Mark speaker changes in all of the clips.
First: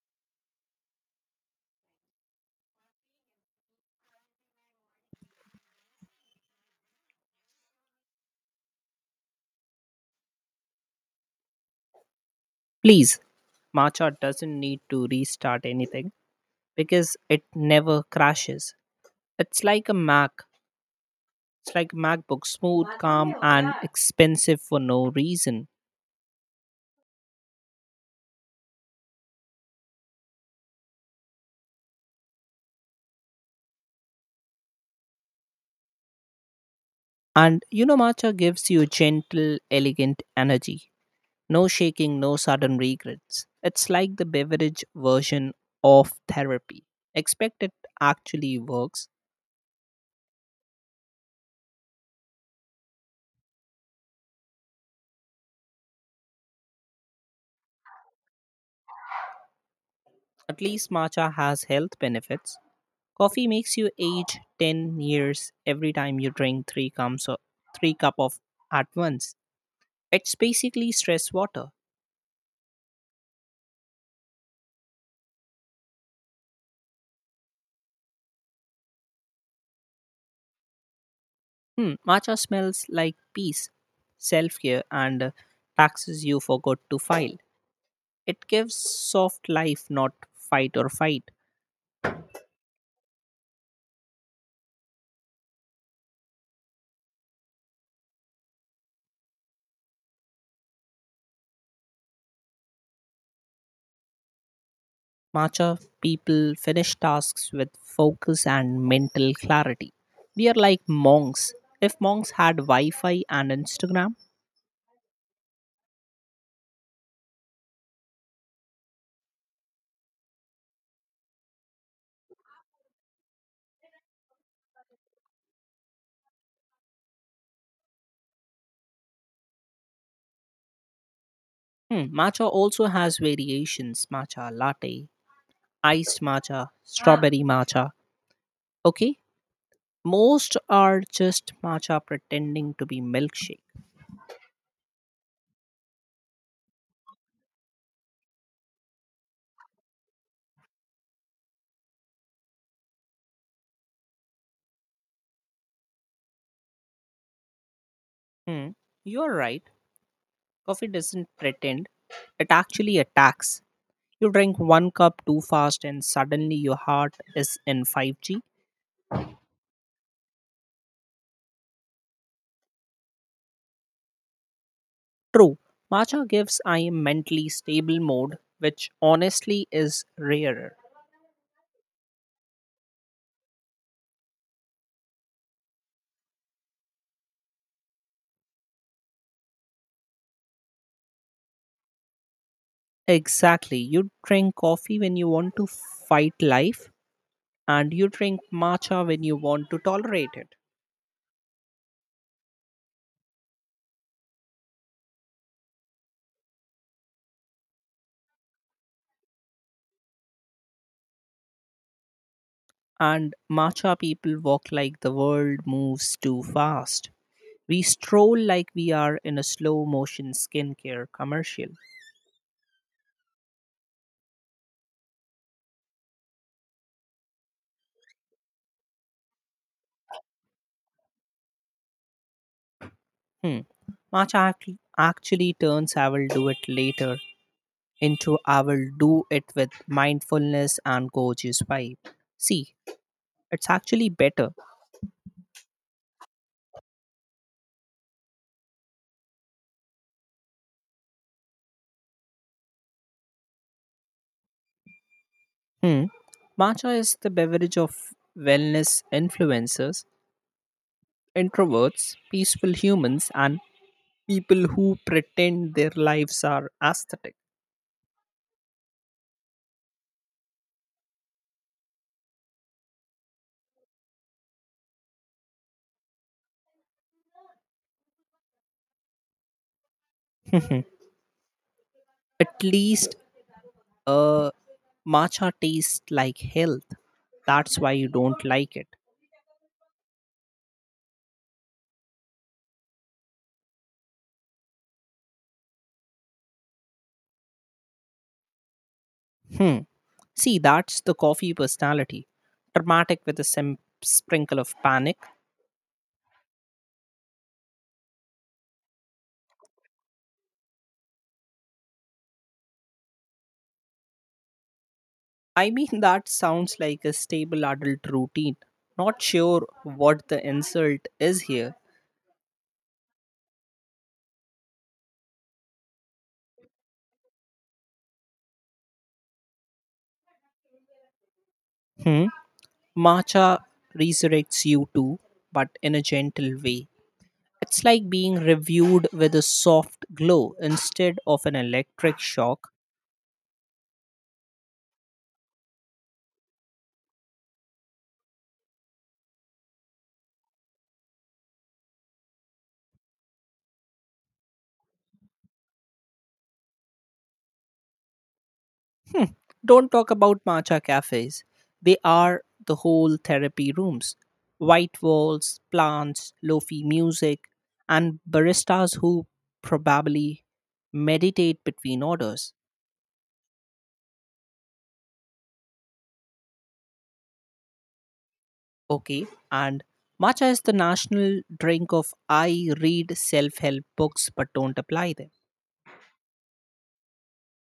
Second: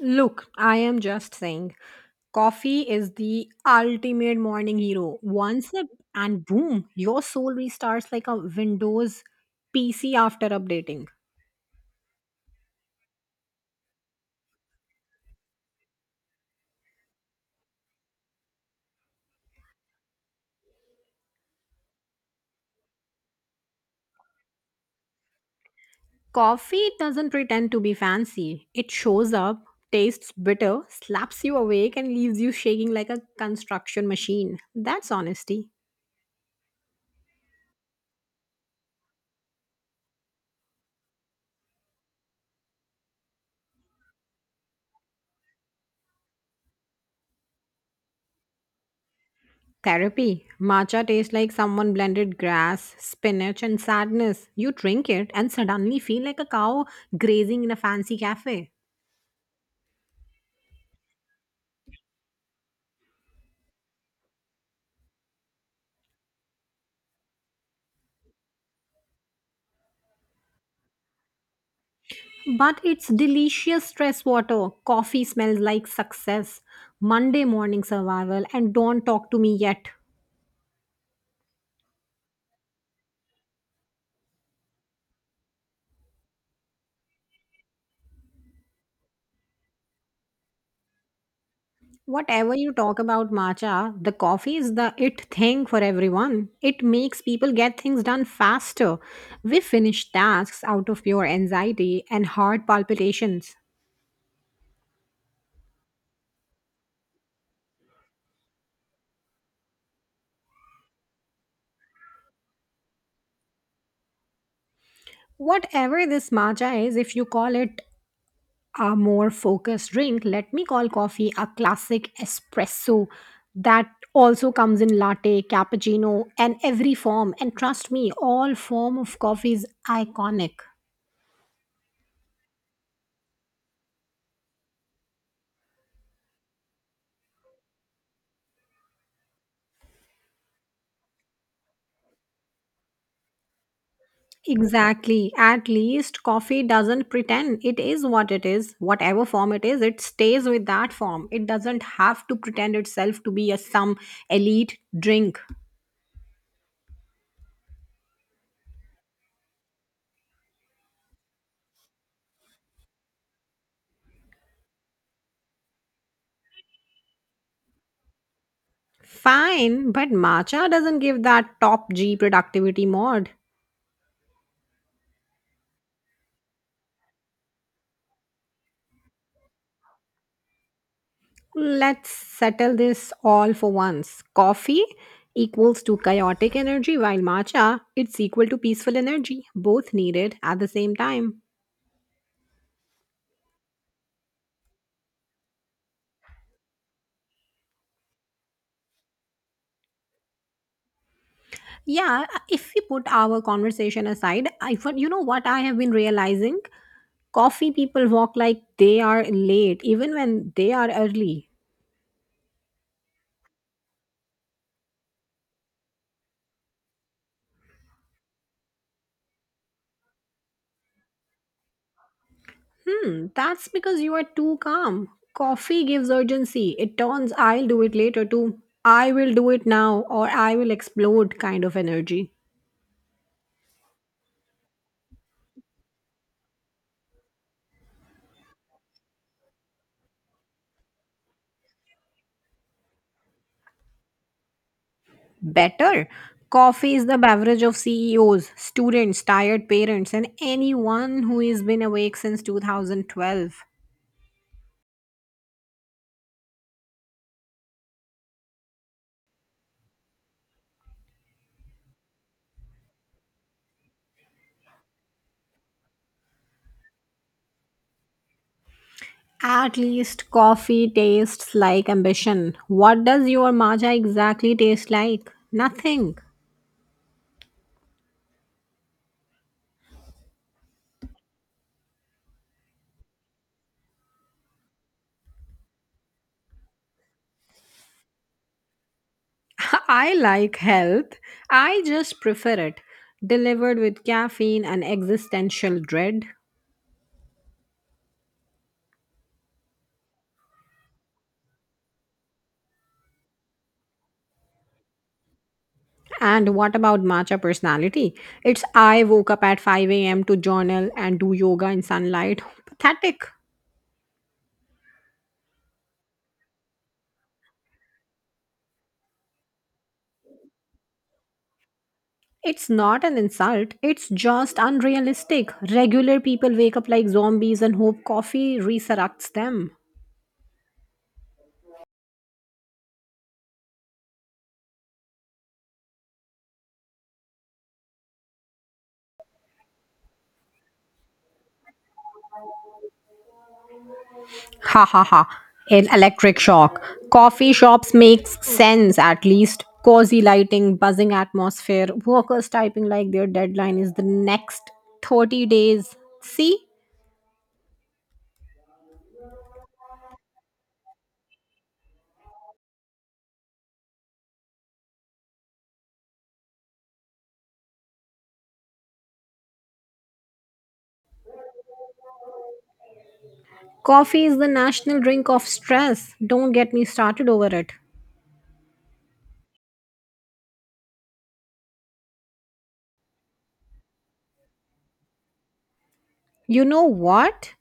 Speaker 1: Look, I am just saying, coffee is the ultimate morning hero. One sip, and boom, your soul restarts like a Windows PC after updating.
Speaker 2: Please, Matcha doesn't need to restart anything because it never crashes. It's like a Mac. It's like MacBook, smooth, calm, and expensive for no reason.
Speaker 1: Coffee doesn't pretend to be fancy, it shows up, tastes bitter, slaps you awake, and leaves you shaking like a construction machine. That's honesty.
Speaker 2: And you know, Matcha gives you gentle, elegant energy. No shaking, no sudden regrets. It's like the beverage version of therapy. Expect it actually works.
Speaker 1: Therapy. Matcha tastes like someone blended grass, spinach, and sadness. You drink it and suddenly feel like a cow grazing in a fancy cafe.
Speaker 2: At least Matcha has health benefits. Coffee makes you age 10 years every time you drink 3 cups of, 3 cup of at once. It's basically stress water.
Speaker 1: But it's delicious stress water. Coffee smells like success, Monday morning survival, and don't talk to me yet.
Speaker 2: Hmm, matcha smells like peace, self-care and taxes you forgot to file. It gives soft life, not fight or fight.
Speaker 1: Whatever you talk about matcha, the coffee is the it thing for everyone. It makes people get things done faster. We finish tasks out of pure anxiety and heart palpitations.
Speaker 2: Matcha people finish tasks with focus and mental clarity. We are like monks. If monks had Wi Fi and Instagram.
Speaker 1: Whatever this matcha is, if you call it a more focused drink, let me call coffee a classic espresso that also comes in latte, cappuccino, and every form. And trust me, all form of coffee is iconic.
Speaker 2: Hmm, matcha also has variations: matcha latte, iced matcha, strawberry matcha. Okay? Most are just matcha pretending to be milkshake.
Speaker 1: Exactly. At least coffee doesn't pretend. It is what it is. Whatever form it is, it stays with that form. It doesn't have to pretend itself to be a some elite drink.
Speaker 2: Hmm, you're right. Coffee doesn't pretend, it actually attacks. You drink one cup too fast, and suddenly your heart is in 5G.
Speaker 1: Fine, but matcha doesn't give that top G productivity mod.
Speaker 2: True, matcha gives I mentally stable mode, which honestly is rarer.
Speaker 1: Let's settle this all for once. Coffee equals to chaotic energy, while matcha it's equal to peaceful energy. Both needed at the same time.
Speaker 2: Exactly. You drink coffee when you want to fight life, and you drink matcha when you want to tolerate it.
Speaker 1: Yeah, if we put our conversation aside, you know what I have been realizing? Coffee people walk like they are late, even when they are early.
Speaker 2: And matcha people walk like the world moves too fast. We stroll like we are in a slow motion skincare commercial.
Speaker 1: Hmm, that's because you are too calm. Coffee gives urgency. It turns I'll do it later to I will do it now or I will explode kind of energy.
Speaker 2: Hmm. Matcha act- actually turns I will do it later into I will do it with mindfulness and gorgeous vibe. See, it's actually better.
Speaker 1: Better. Coffee is the beverage of CEOs, students, tired parents, and anyone who has been awake since 2012.
Speaker 2: Hmm. Matcha is the beverage of wellness influencers, introverts, peaceful humans, and people who pretend their lives are aesthetic.
Speaker 1: At least coffee tastes like ambition. What does your matcha exactly taste like? Nothing.
Speaker 2: At least uh, matcha tastes like health. That's why you don't like it.
Speaker 1: I like health. I just prefer it. Delivered with caffeine and existential dread.
Speaker 2: Hmm. See, that's the coffee personality. Dramatic with a sprinkle of panic.
Speaker 1: And what about matcha personality? It's I woke up at 5 a.m. to journal and do yoga in sunlight. Pathetic.
Speaker 2: I mean, that sounds like a stable adult routine. Not sure what the insult is here.
Speaker 1: It's not an insult, it's just unrealistic. Regular people wake up like zombies and hope coffee resurrects them.
Speaker 2: Hmm? Matcha resurrects you too, but in a gentle way. It's like being reviewed with a soft glow instead of an electric shock.
Speaker 1: Ha ha ha. An electric shock. Coffee shops makes sense at least. Cozy lighting, buzzing atmosphere, workers typing like their deadline is the next 30 days. See?
Speaker 2: Don't talk about matcha cafes. They are the whole therapy rooms. White walls, plants, lofi music, and baristas who probably meditate between orders.
Speaker 1: Coffee is the national drink of stress. Don't get me started over it.
Speaker 2: Okay, and matcha is the national drink of I read self help books but don't apply them.
Speaker 1: You know what?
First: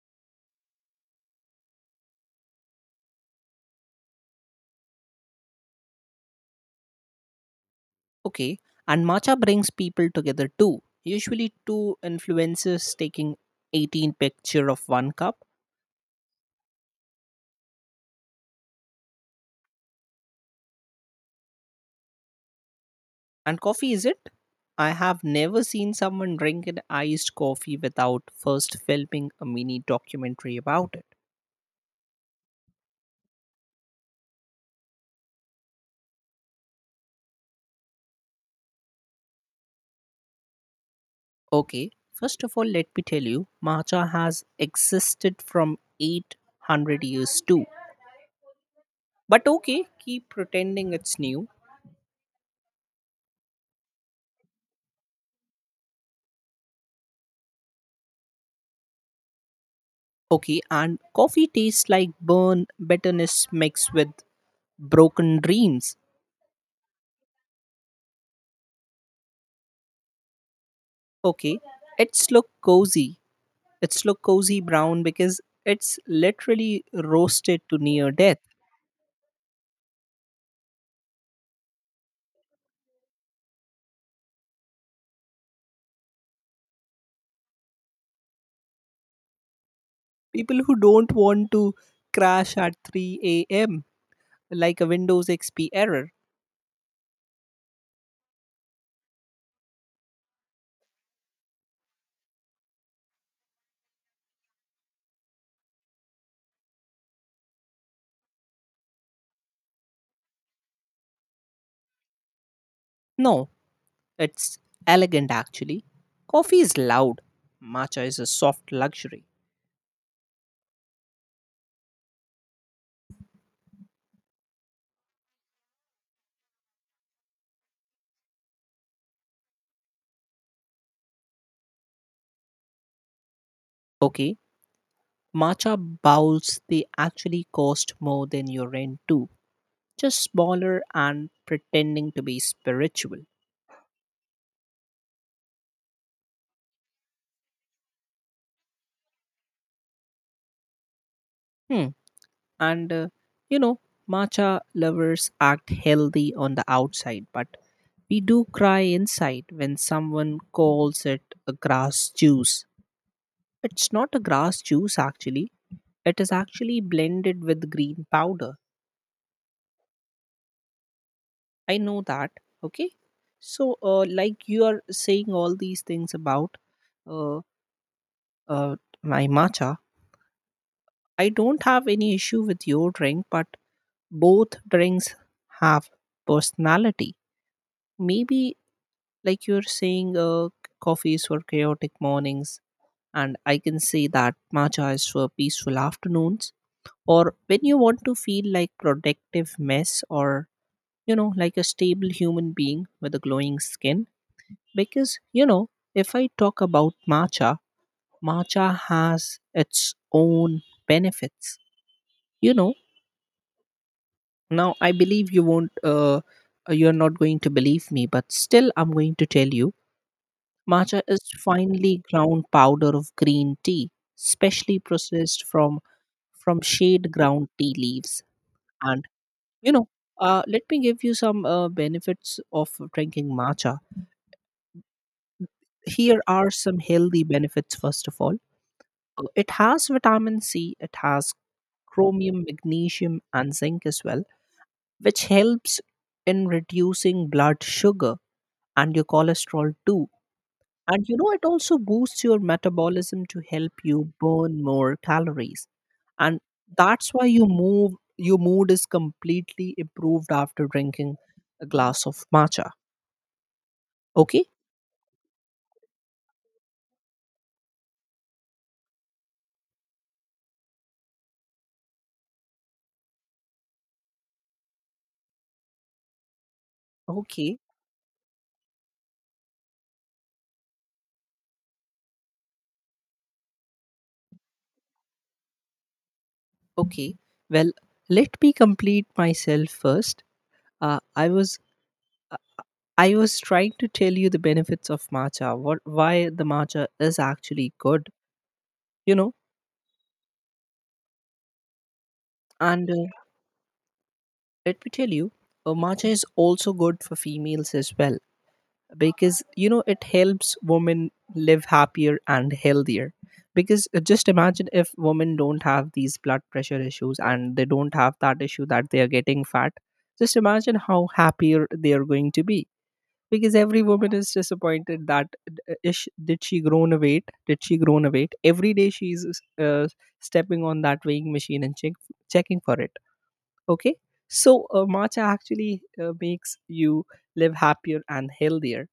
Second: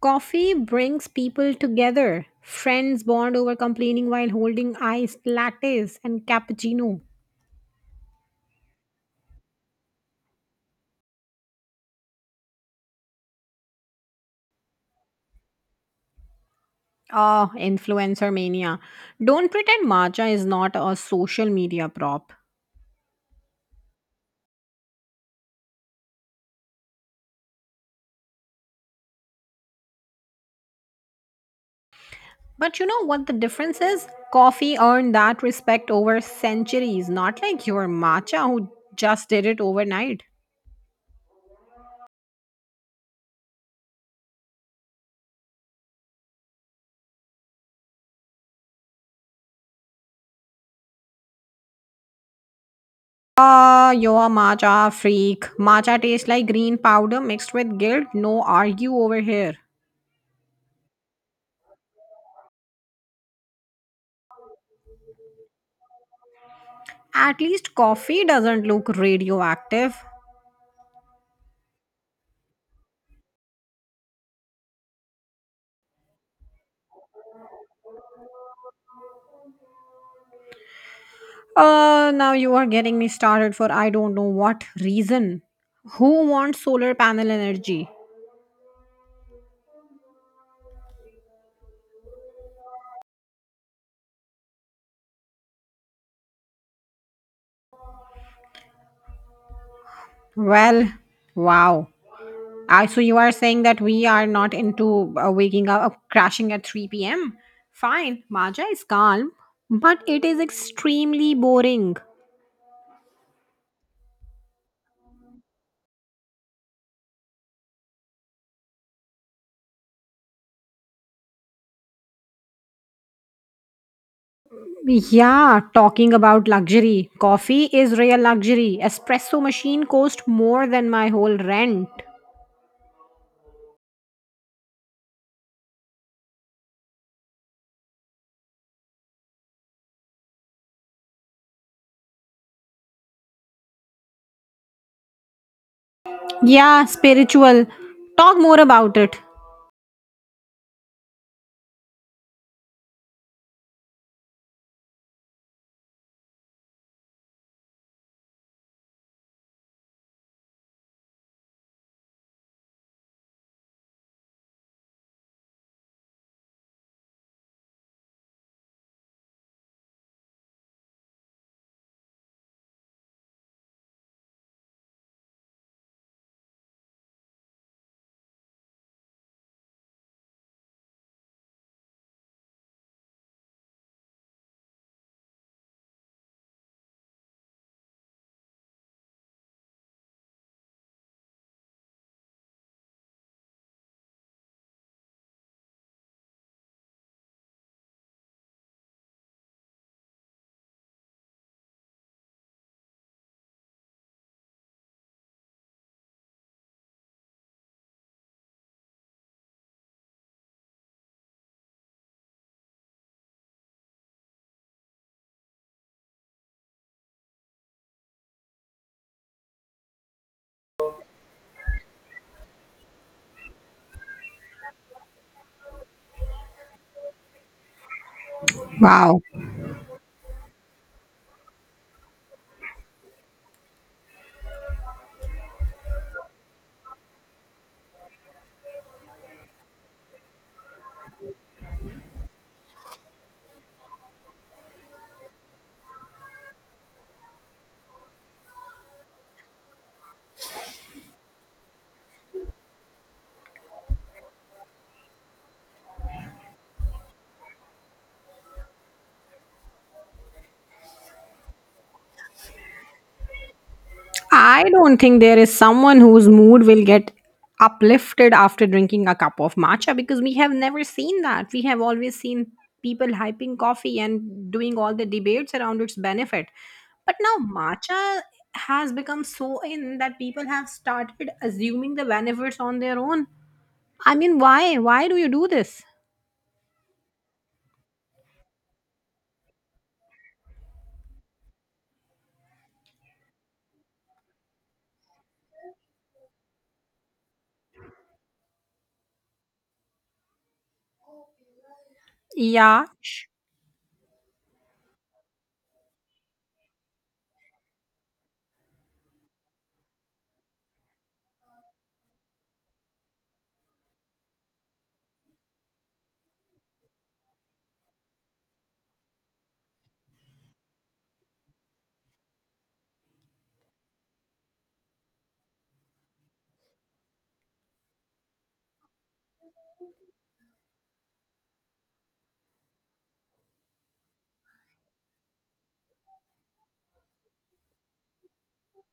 Speaker 1: Coffee brings people together. Friends bond over complaining while holding iced lattes and cappuccino.
Speaker 2: Okay, and matcha brings people together too. Usually, two influencers taking 18 picture of one cup.
Speaker 1: Ah, influencer mania. Don't pretend matcha is not a social media prop.
Speaker 2: And coffee is it? I have never seen someone drink an iced coffee without first filming a mini documentary about it.
Speaker 1: But you know what the difference is? Coffee earned that respect over centuries, not like your matcha who just did it overnight.
Speaker 2: Okay, first of all, let me tell you, matcha has existed from 800 years too. But okay, keep pretending it's new.
Speaker 1: Ah, you're a matcha freak. Matcha tastes like green powder mixed with guilt. No argue over here.
Speaker 2: Okay, and coffee tastes like burn bitterness mixed with broken dreams.
Speaker 1: At least coffee doesn't look radioactive.
Speaker 2: Okay, it's look cozy. It's look cozy brown because it's literally roasted to near death.
Speaker 1: Now you are getting me started for I don't know what reason. Who wants solar panel energy?
Speaker 2: People who don't want to crash at 3 a.m. like a Windows XP error.
Speaker 1: Well, wow. So you are saying that we are not into waking up, crashing at 3 p.m. Fine, Maja is calm, but it is extremely boring.
Speaker 2: No, it's elegant actually. Coffee is loud, matcha is a soft luxury.
Speaker 1: Yeah, talking about luxury. Coffee is real luxury. Espresso machine cost more than my whole rent.
Speaker 2: Okay, matcha bowls they actually cost more than your rent too. Just smaller and pretending to be spiritual.
Speaker 1: Yeah, spiritual. Talk more about it.
Speaker 2: Hmm. And You know, matcha lovers act healthy on the outside, but we do cry inside when someone calls it a grass juice. It's not a grass juice actually, it is actually blended with green powder. I know that, okay? So, like you are saying all these things about uh, uh, my matcha, I don't have any issue with your drink, but both drinks have personality. Maybe, like you're saying, coffee is for chaotic mornings, and I can say that matcha is for peaceful afternoons, or when you want to feel like productive mess, or you know, like a stable human being with a glowing skin, because you know, if I talk about matcha, matcha has its own benefits. You know, now I believe you won't, you're not going to believe me, but still I'm going to tell you, matcha is finely ground powder of green tea, specially processed from shade ground tea leaves. And
Speaker 1: Wow.
Speaker 2: you know, let me give you some benefits of drinking matcha. Here are some healthy benefits. First of all, it has vitamin C, it has chromium, magnesium, and zinc as well, which helps in reducing blood sugar and your cholesterol too. And you know, it also boosts your metabolism to help you burn more calories. And that's why your mood is completely improved after drinking a glass of matcha. Okay?
Speaker 1: I don't think there is someone whose mood will get uplifted after drinking a cup of matcha because we have never seen that. We have always seen people hyping coffee and doing all the debates around its benefit. But now
Speaker 2: Okay.
Speaker 1: matcha has become so in that people have started assuming the benefits on their own. I mean, why? Why do you do this?
Speaker 2: Okay. Well, let me complete myself first. Uh, I was I was trying to tell you the benefits of matcha, what why the matcha is actually good, you know.
Speaker 1: Yeah,
Speaker 2: And Let me tell you, matcha is also good for females as well, because you know, it helps women live happier and healthier, because just imagine if women don't have these blood pressure issues and they don't have that issue that they are getting fat. Just imagine how happier they are going to be, because every woman is disappointed that, did she grown a weight, did she grown a weight, every day she's, uh, stepping on that weighing machine and checking for it. Okay? So matcha actually makes you live happier and healthier.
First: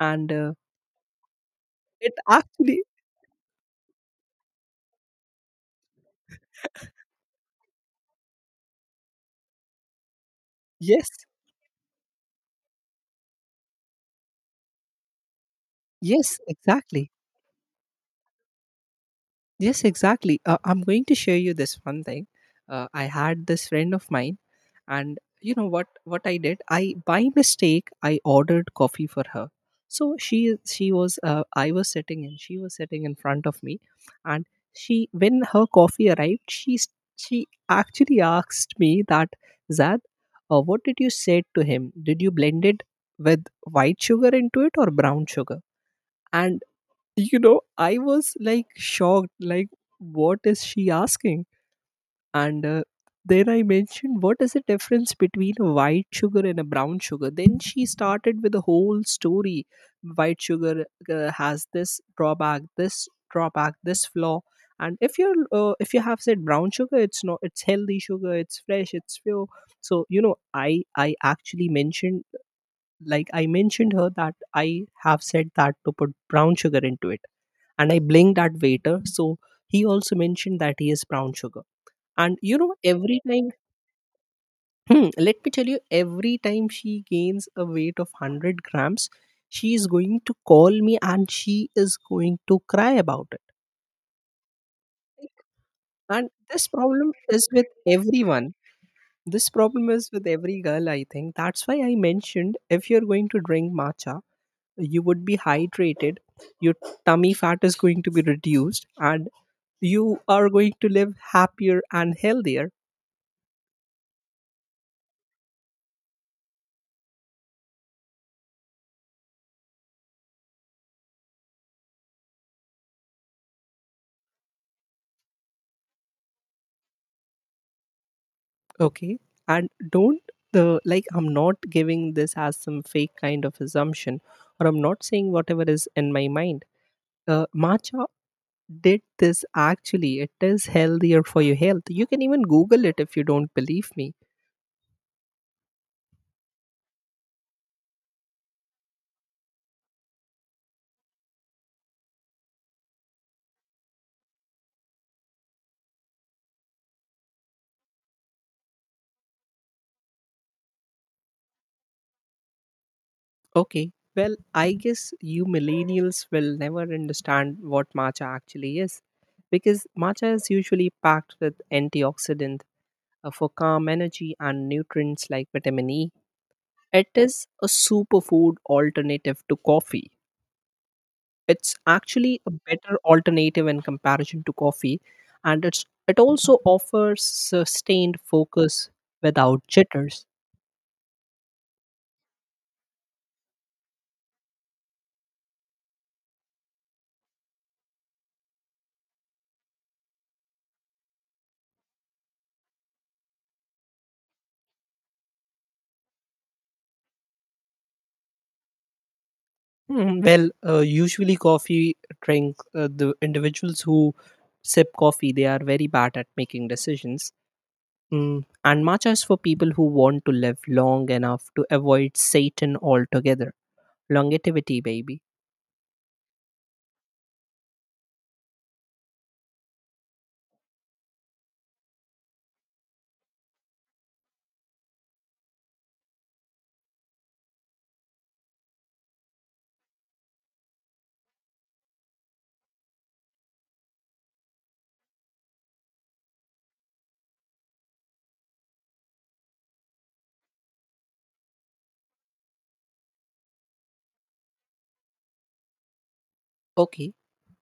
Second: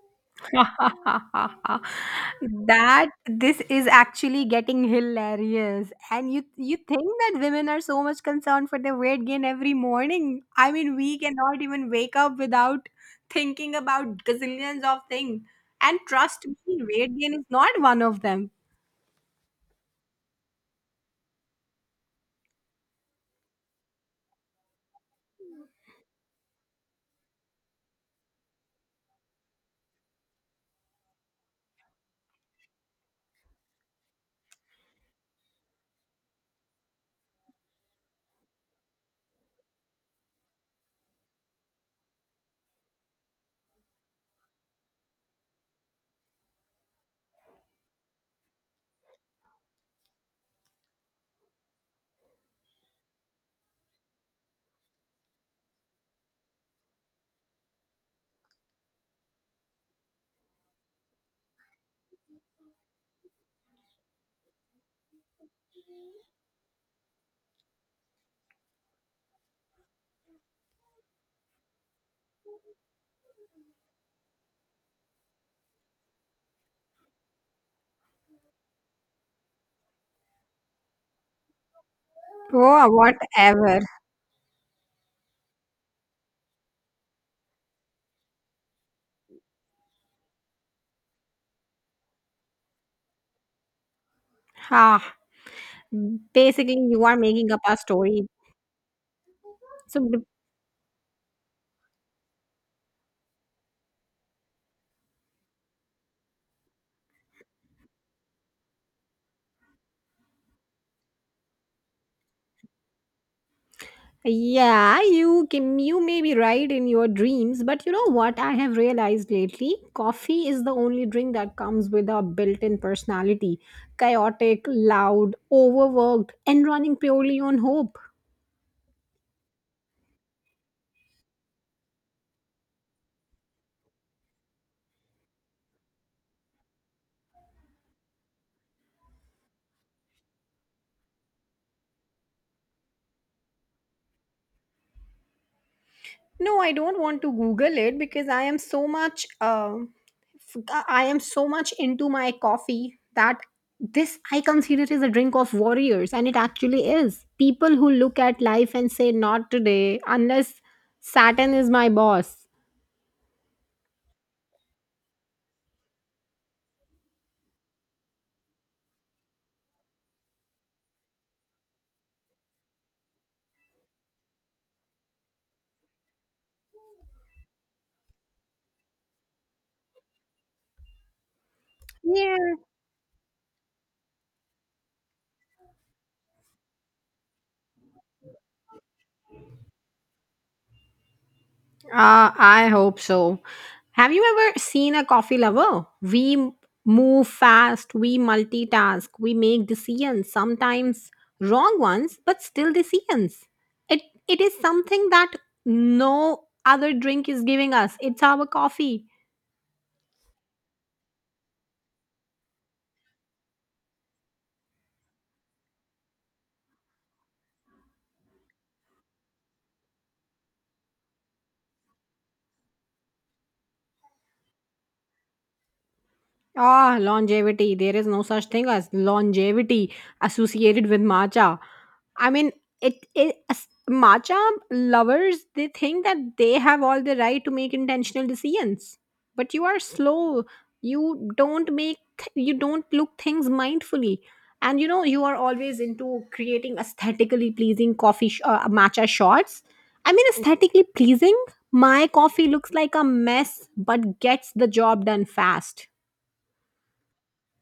Speaker 2: And it actually,
Speaker 1: that this is actually getting hilarious and you think that women are so much concerned for their weight gain every morning. I mean,
Speaker 2: yes,
Speaker 1: we cannot even wake up without thinking about gazillions of things, and
Speaker 2: yes,
Speaker 1: trust me,
Speaker 2: exactly.
Speaker 1: weight gain is not one of them.
Speaker 2: Yes, exactly. I'm going to share you this one thing. I had this friend of mine, and you know what? What I did, I by mistake I ordered coffee for her. So she was, I was sitting and she was sitting in front of me, and she when her coffee arrived, she actually asked me that, Zad, what did you say to him? Did you blend it with white sugar into it or brown sugar? And you know, I was like shocked, like what is she asking? And then I mentioned what is the difference between a white sugar and a brown sugar. Then she started with a whole story: white sugar, has this drawback, this flaw, and if you're, if you have said brown sugar, it's not it's healthy sugar, it's fresh, it's pure. So you know, i I actually mentioned, like I mentioned her that, I have said that to put brown sugar into it, and I blinked at waiter. So he also mentioned that he is brown sugar. And you know,
Speaker 1: Oh,
Speaker 2: every time,
Speaker 1: whatever.
Speaker 2: hmm, let me tell you, every time she gains a weight of 100 grams, she is going to call me and she is going to cry about it.
Speaker 1: Ah,
Speaker 2: And this
Speaker 1: basically you
Speaker 2: problem
Speaker 1: are
Speaker 2: is
Speaker 1: making up
Speaker 2: with
Speaker 1: a story.
Speaker 2: everyone. This problem
Speaker 1: So
Speaker 2: is with every girl, I think. That's why I mentioned, if you're going to drink matcha, you would be hydrated, your tummy fat is going to be reduced, and you are going to live happier and healthier.
Speaker 1: yeah, you can you may be right in your dreams, but you know what I have realized lately? Coffee is the only drink that comes with a built-in personality. Chaotic, loud, overworked, and running purely on hope.
Speaker 2: Okay, and don't, the like, I'm not giving this as some fake kind of assumption, or I'm not saying whatever is in my mind. Uh, matcha did this actually, it is healthier for your health. You can even google it if you don't believe me.
Speaker 1: No, I don't want to Google it because I am so much I am so much into my coffee that this I consider is a drink of warriors, and it actually is. People who look at life and say, "Not today," unless Saturn is my boss.
Speaker 2: Okay. Well, I guess you millennials will never understand what matcha actually is, because matcha is usually packed with antioxidant, for calm energy, and nutrients like vitamin E. It is a superfood alternative to coffee. It's
Speaker 1: Yeah.
Speaker 2: actually a better alternative in comparison to coffee, and it also offers sustained focus without jitters.
Speaker 1: I hope so. Have you ever seen a coffee lover? Move fast, we multitask, we make decisions, sometimes wrong ones, but still decisions. It it is something that no other drink is giving us. It's our coffee.
Speaker 2: Mm, well, usually coffee drink, the individuals who sip coffee, they are very bad at making decisions. Mm, and matcha is for people who want to live long enough to avoid Satan altogether. Longevity, baby.
Speaker 1: Ah, longevity. There is no such thing as longevity associated with matcha. I mean, matcha lovers they think that they have all the right to make intentional decisions, but you are slow. You don't make. You don't look things mindfully, and you know you are always into creating aesthetically pleasing matcha shots. I mean, aesthetically pleasing. My coffee looks like a mess, but gets the job done fast.
Speaker 2: Okay,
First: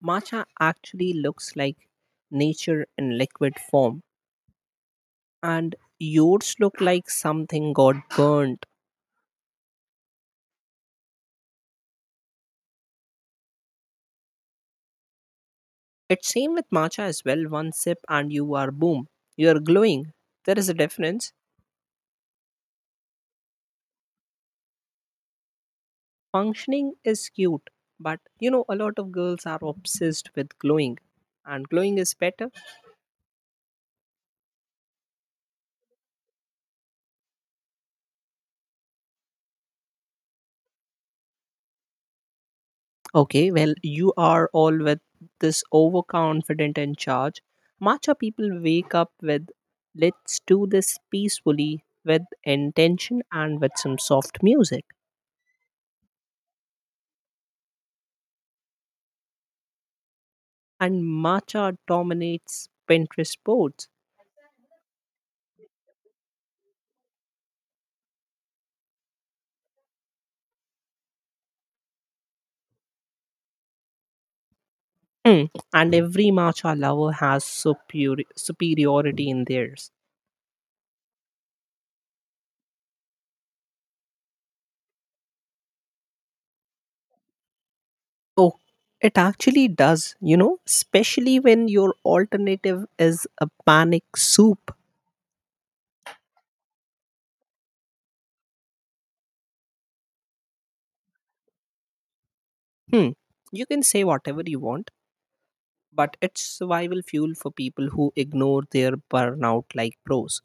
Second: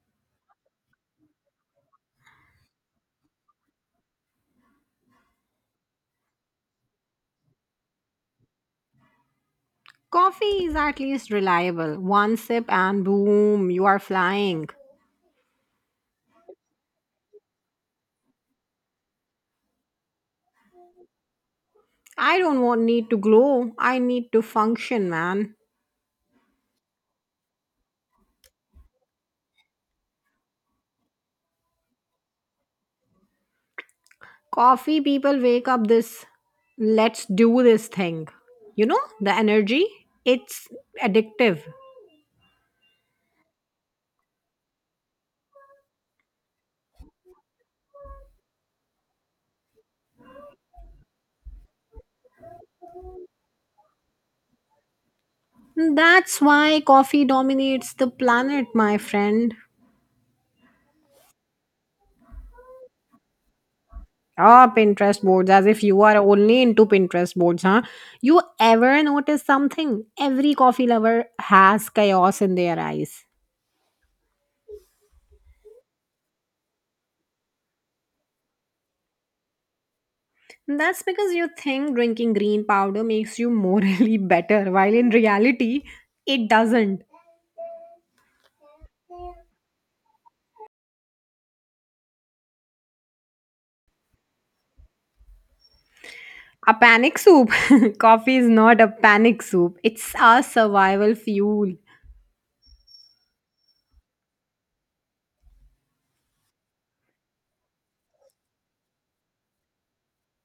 Speaker 2: matcha actually looks like nature in liquid form, and yours look like something got burnt.
Speaker 1: Coffee is at least reliable. One sip and boom, you are flying.
Speaker 2: It's same with matcha as well. One sip and you are boom. You are glowing. There is a difference.
Speaker 1: I don't want need to glow. I need to function, man.
Speaker 2: Functioning is cute, but you know, a lot of girls are obsessed with glowing, and glowing is better.
Speaker 1: Coffee people wake up this let's do this thing. You know, the energy, it's addictive.
Speaker 2: Okay, well, you are all with this overconfident in charge. Matcha people wake up with let's do this peacefully, with intention and with some soft music.
Speaker 1: That's why coffee dominates the planet, my friend.
Speaker 2: And matcha dominates pinterest boards.
Speaker 1: Ah, Pinterest boards, as if you are only into Pinterest boards, huh? You ever notice something? Every coffee lover has chaos in their eyes.
Speaker 2: Hmm, and every matcha lover has superiority in theirs.
Speaker 1: That's because you think drinking green powder makes you morally better, while in reality, it doesn't.
Speaker 2: Oh, it actually does, you know, especially when your alternative is a panic soup.
Speaker 1: A panic soup. Coffee is not a panic soup, it's a survival fuel.
Speaker 2: Hmm. You can say whatever you want, but it's survival fuel for people who ignore their burnout like pros.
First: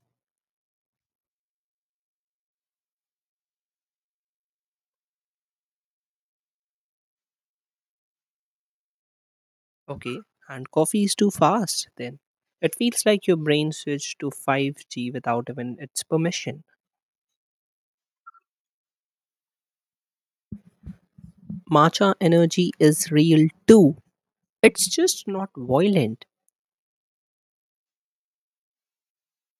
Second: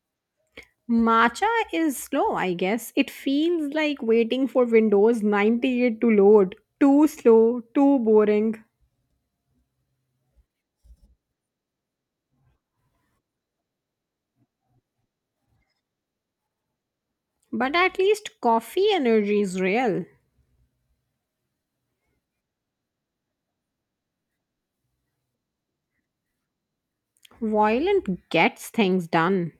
Speaker 1: Matcha is slow, I guess. It feels like waiting for Windows 98 to load. Too slow, too boring.
Speaker 2: Okay. And coffee is too fast then. It feels like your brain switched to 5G without even its permission.
Speaker 1: But at least coffee energy is real.
Speaker 2: Matcha energy is real too. It's just not violent.
Speaker 1: Violent gets things done.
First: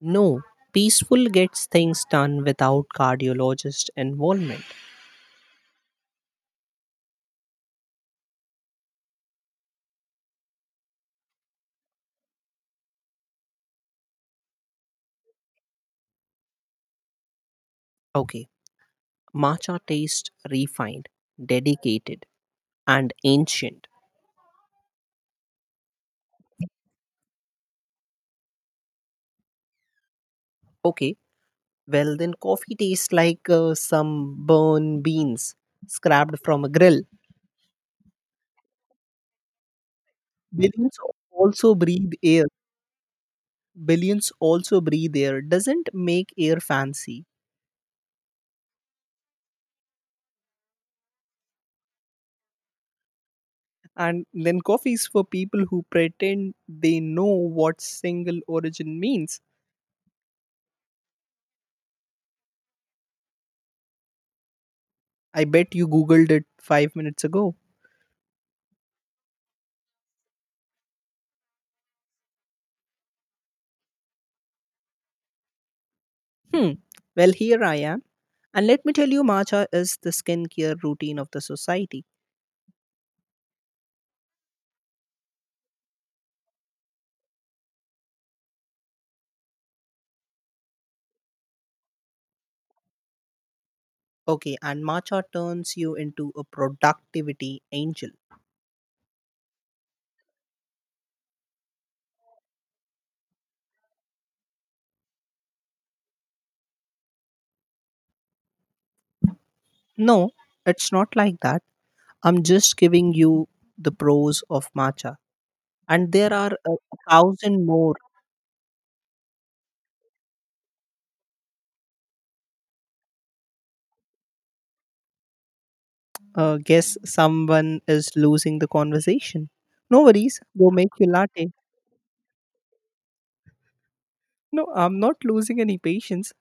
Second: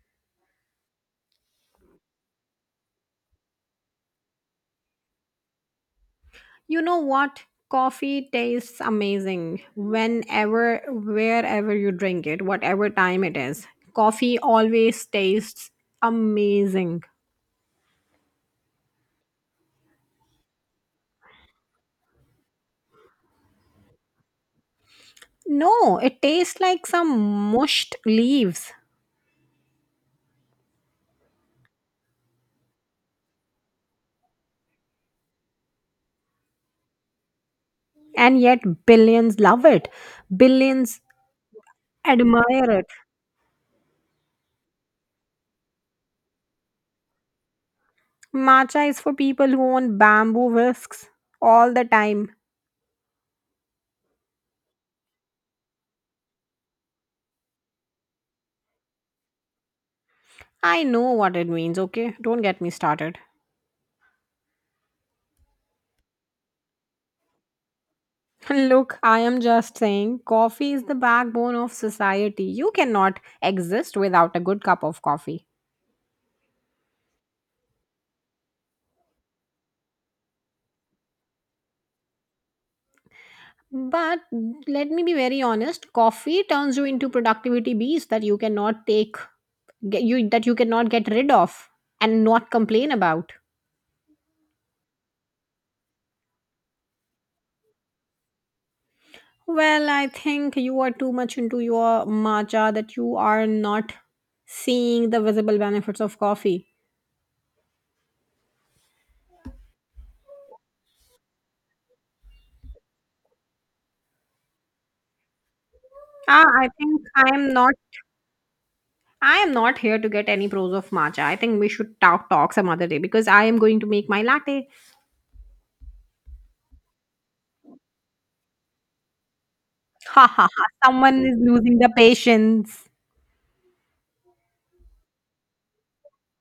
Speaker 2: No, peaceful gets things done without cardiologist involvement.
Speaker 1: You know what? Coffee tastes amazing whenever, wherever you drink it, whatever time it is. Coffee always tastes amazing.
Speaker 2: Okay, matcha tastes refined, dedicated, and ancient.
Speaker 1: No, it tastes like some mushed leaves,
Speaker 2: Okay, well, then coffee tastes like some burn beans scrapped from a grill.
Speaker 1: and yet billions love it.
Speaker 2: Billions
Speaker 1: Billions
Speaker 2: also breathe air.
Speaker 1: admire it.
Speaker 2: Billions also breathe air. Doesn't make air fancy.
Speaker 1: Matcha is for people who want bamboo whisks all the time.
Speaker 2: And then coffee is for people who pretend they know what single origin means.
Speaker 1: I know what it means, okay? Don't get me started.
Speaker 2: I bet you googled it 5 minutes ago.
Speaker 1: Look, I am just saying, coffee is the backbone of society. You cannot exist without a good cup of coffee.
Speaker 2: Hmm. Well, here I am. And let me tell you, matcha is the skincare routine of the society.
Speaker 1: But let me be very honest, coffee turns you into productivity beast that you cannot take get you that you cannot get rid of and not complain about.
Speaker 2: Okay, and matcha turns you into a productivity angel.
Speaker 1: Well, I think you are too much into your matcha that you are not seeing the visible benefits of coffee.
Speaker 2: No, it's not like that. I'm just giving you the pros of matcha. And there
Speaker 1: Ah,
Speaker 2: are
Speaker 1: I
Speaker 2: a
Speaker 1: think I am
Speaker 2: thousand
Speaker 1: not
Speaker 2: more.
Speaker 1: I am not here to get any pros of matcha. I think we should talk some other day because I am going to make my latte.
Speaker 2: Guess someone is losing the conversation. No
Speaker 1: Ha
Speaker 2: worries,
Speaker 1: ha ha!
Speaker 2: go make your
Speaker 1: Someone is
Speaker 2: latte.
Speaker 1: losing the patience.
Speaker 2: No, I'm not losing any patience.